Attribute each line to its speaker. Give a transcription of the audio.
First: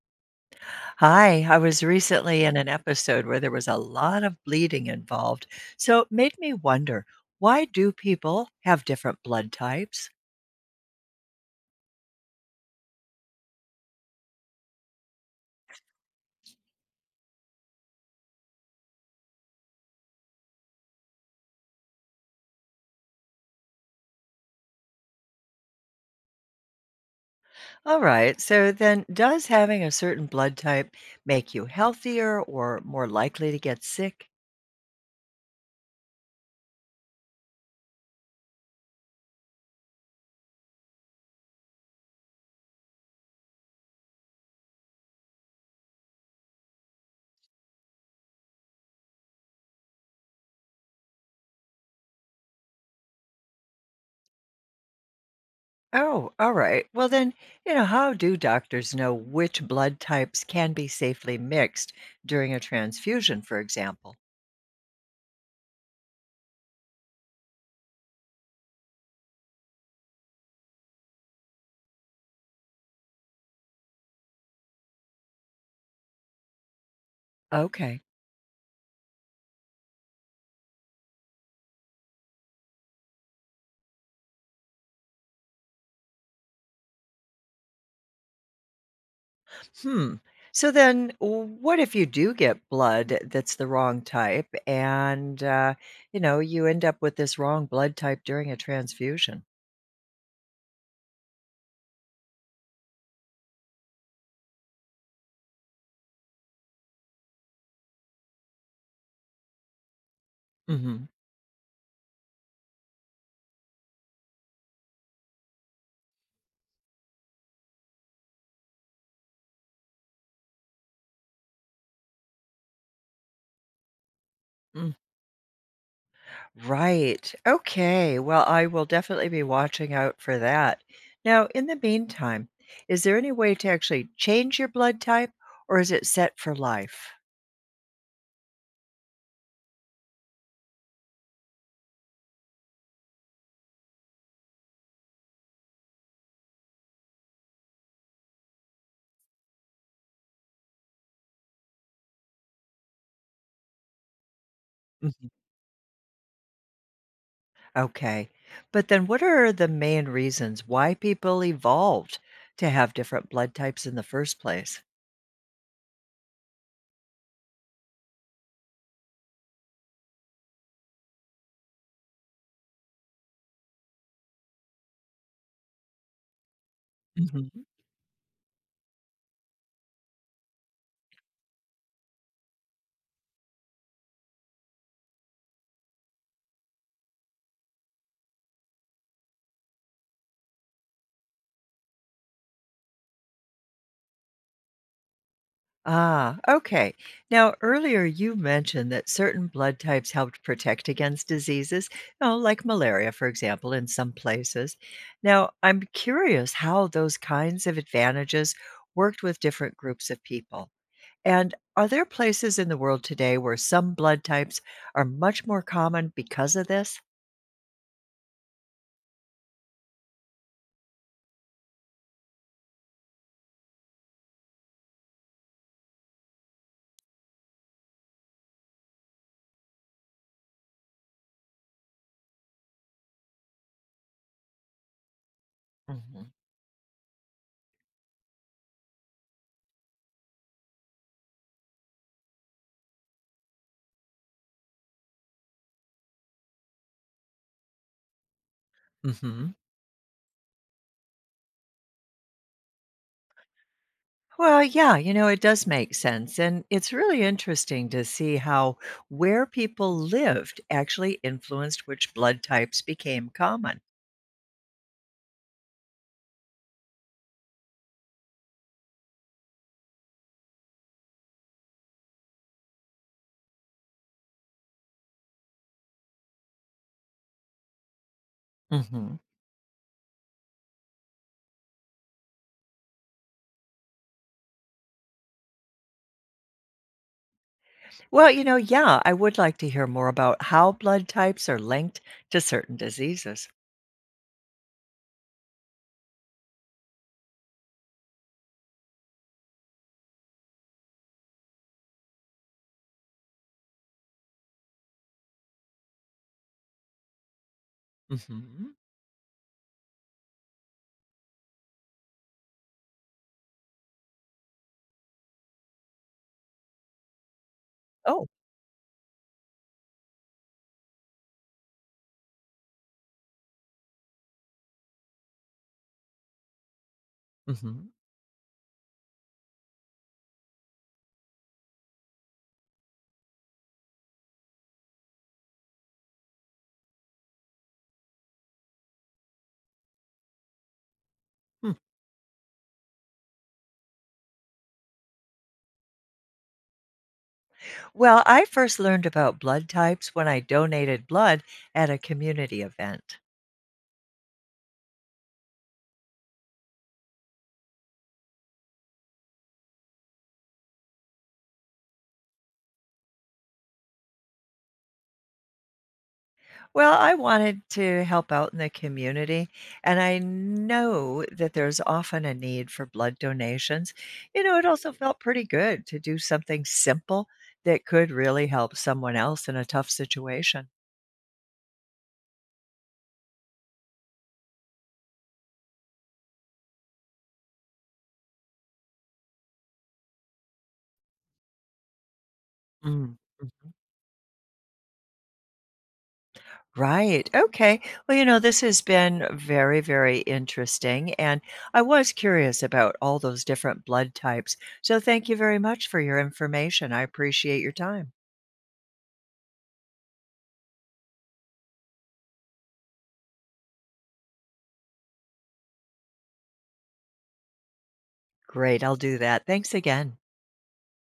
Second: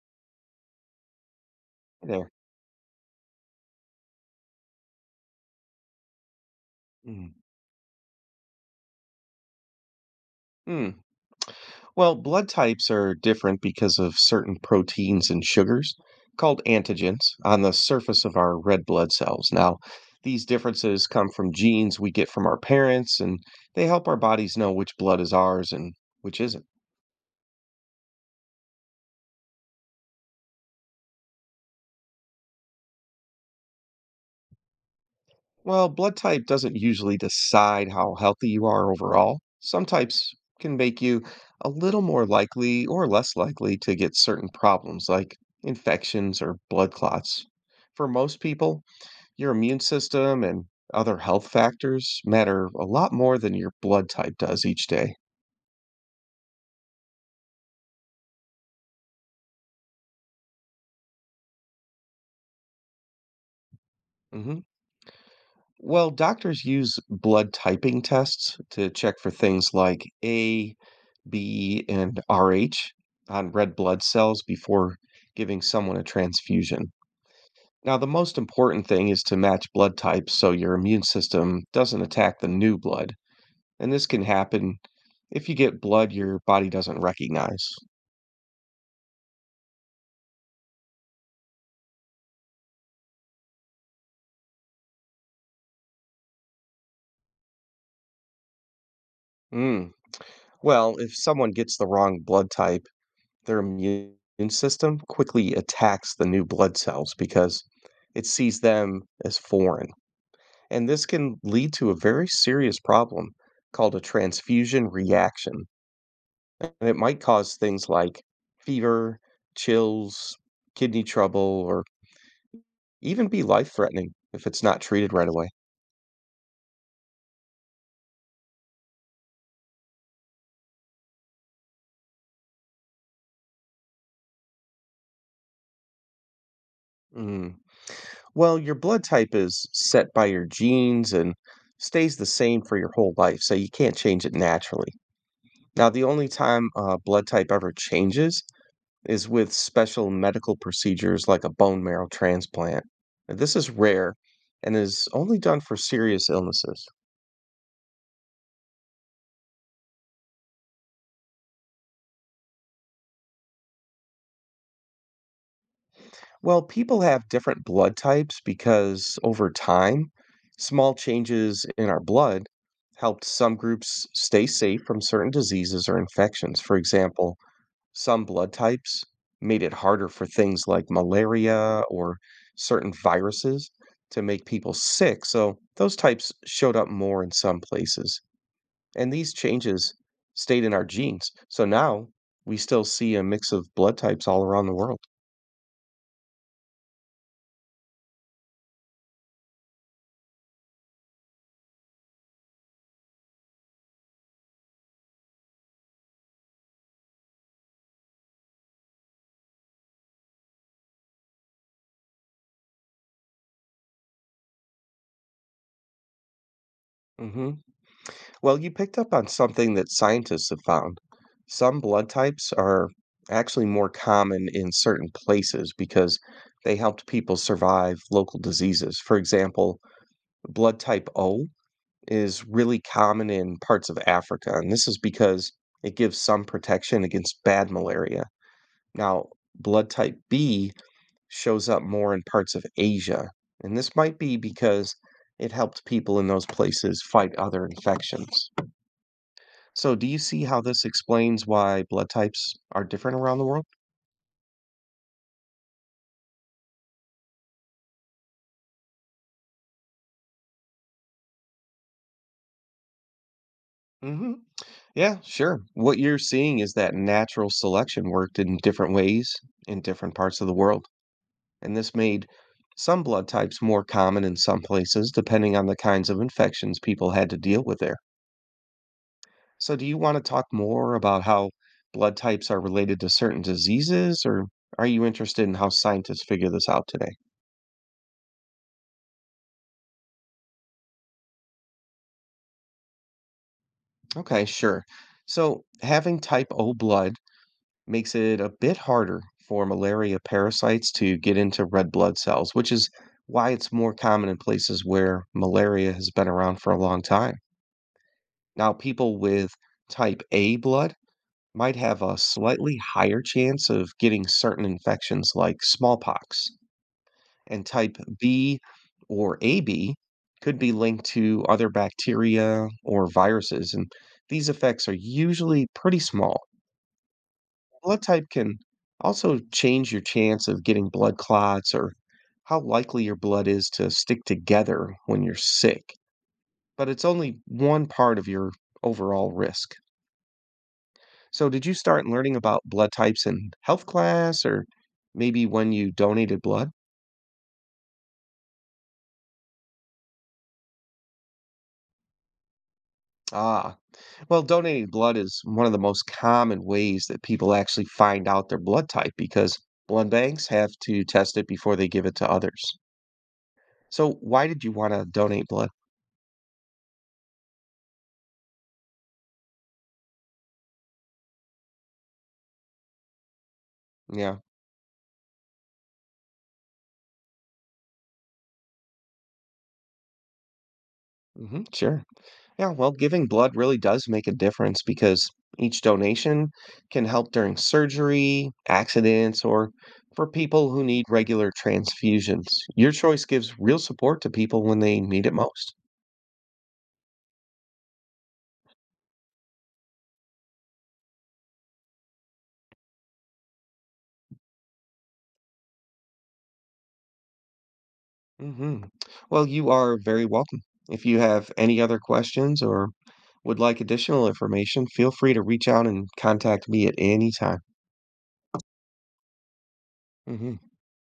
Speaker 1: Hi, I was
Speaker 2: Hey there.
Speaker 1: recently in an episode where there was a lot of bleeding involved, so it made me wonder,
Speaker 2: Mm.
Speaker 1: why do people have different blood types?
Speaker 2: Mm. Well, blood types are different because of certain proteins and sugars called antigens on the surface of our red blood cells. Now, these differences come from genes we get from our parents, and they help our bodies know which blood is ours and which isn't.
Speaker 1: All right, so then does having a certain blood type make you healthier or more likely to get sick?
Speaker 2: Well, blood type doesn't usually decide how healthy you are overall. Some types can make you a little more likely or less likely to get certain problems like infections or blood clots. For most people, your immune system and other health factors matter a lot more than your blood type does each day.
Speaker 1: Oh, all right. Well, then, how do doctors know which blood types can be safely mixed during a transfusion, for example?
Speaker 2: Hmm. Well, doctors use blood typing tests to check for things like A, B, and RH on red blood cells before giving someone a transfusion. Now,
Speaker 1: Okay.
Speaker 2: the most important thing is to match blood types so your immune system doesn't attack the new blood. And this can happen if you get blood your body doesn't recognize.
Speaker 1: Hmm. So then, what if you do get blood that's the wrong type, and you end up with this wrong blood type during a transfusion?
Speaker 2: Mm. Well, if someone gets the wrong blood type, their immune system quickly attacks the new blood cells because it sees them as foreign. And
Speaker 1: Hmm.
Speaker 2: this can lead to a very serious problem called a transfusion reaction. And it might cause things like fever, chills, kidney trouble, or even be life threatening if it's not
Speaker 1: Mm.
Speaker 2: treated right away.
Speaker 1: Right. Okay. Well, I will definitely be watching out for that. Now, in the meantime, is there any way to actually change your blood type, or is it set for life?
Speaker 2: Mm. Well, your blood type is set by your genes and stays the same for your whole life, so you can't change it naturally. Now, the only time blood type ever changes is with special medical procedures like a bone marrow transplant. This is rare and is
Speaker 1: Mhm.
Speaker 2: only done for serious illnesses.
Speaker 1: Okay. But then, what are the main reasons why people evolved to have different blood types in the first place?
Speaker 2: Well, people have different blood types because over time, small changes in our blood helped some groups stay safe from certain diseases or infections. For example,
Speaker 1: Mhm.
Speaker 2: some blood types made it harder for things like malaria or certain viruses to make people sick, so those types showed up more in some places. And these changes stayed in our genes. So now we still see a mix of blood types all around the world.
Speaker 1: Ah, okay. Now, earlier you mentioned that certain blood types helped protect against diseases, you know, like malaria, for example, in some places. Now, I'm curious how those kinds of advantages worked with different groups of people. And are there places in the world today where some blood types are much more common because of this?
Speaker 2: Hmm. Well, you picked up on something that scientists have found. Some blood types are actually more common in certain places because they helped people survive local diseases. For example, blood type O is really common in parts of Africa, and this is because it gives
Speaker 1: Mhm.
Speaker 2: some protection against bad malaria. Now, blood type B shows up more in parts of Asia, and this might be because it helped people in those places fight other infections.
Speaker 1: Hmm.
Speaker 2: So, do you see how this explains why blood types are different around the world?
Speaker 1: Well, yeah, it does make sense. And it's really interesting to see how where people lived actually influenced which blood types became common.
Speaker 2: Hmm. Yeah, sure. What you're seeing is that natural selection worked in different ways in different parts of the world, and this made some blood types more common in some places, depending on the kinds of infections people had to deal with there.
Speaker 1: Hmm.
Speaker 2: So, do you want to talk more about how blood types are related to certain diseases, or are you interested in how scientists figure this out today?
Speaker 1: Well, yeah, I would like to hear more about how blood types are linked to certain diseases.
Speaker 2: Okay, sure. So, having type O blood makes it a bit harder for malaria parasites to get into red blood cells, which is why it's more common in places where malaria has been around for a long time. Now,
Speaker 1: Hmm.
Speaker 2: people with type A blood might have a slightly higher chance of getting certain infections like smallpox, and type
Speaker 1: Oh.
Speaker 2: B or AB could be linked to other bacteria or viruses, and these effects are usually pretty small.
Speaker 1: Hmm.
Speaker 2: Blood type can also change your chance of getting blood clots or how likely your blood is to stick together when you're sick, but it's only one part of your overall risk. So did
Speaker 1: Hmm.
Speaker 2: you start learning about blood types in health class or maybe when you donated blood?
Speaker 1: Well, I first learned about blood types when I donated blood at a community event.
Speaker 2: Ah, well, donating blood is one of the most common ways that people actually find out their blood type because blood banks have to test it before they give it to others. So why did you want to donate blood?
Speaker 1: Well, I wanted to help out in the community, and I know that there's often a need for blood donations.
Speaker 2: Yeah.
Speaker 1: You know, it also felt pretty good to do something simple that could really help someone else in a tough situation.
Speaker 2: Hmm, sure. Yeah, well, giving blood really does make a difference because each donation can help during surgery, accidents, or for people who need regular transfusions. Your
Speaker 1: Mm,
Speaker 2: choice gives
Speaker 1: mhm.
Speaker 2: real support to people when they need it most.
Speaker 1: Right. Okay. Well, this has been very, very interesting. And I was curious about all those different blood types. So thank you very much for your information. I appreciate your time.
Speaker 2: Hmm. Well, you are very welcome. If you have any other questions or would like additional information, feel free to reach out and contact me at any time.
Speaker 1: Great. I'll do that. Thanks again.
Speaker 2: Hmm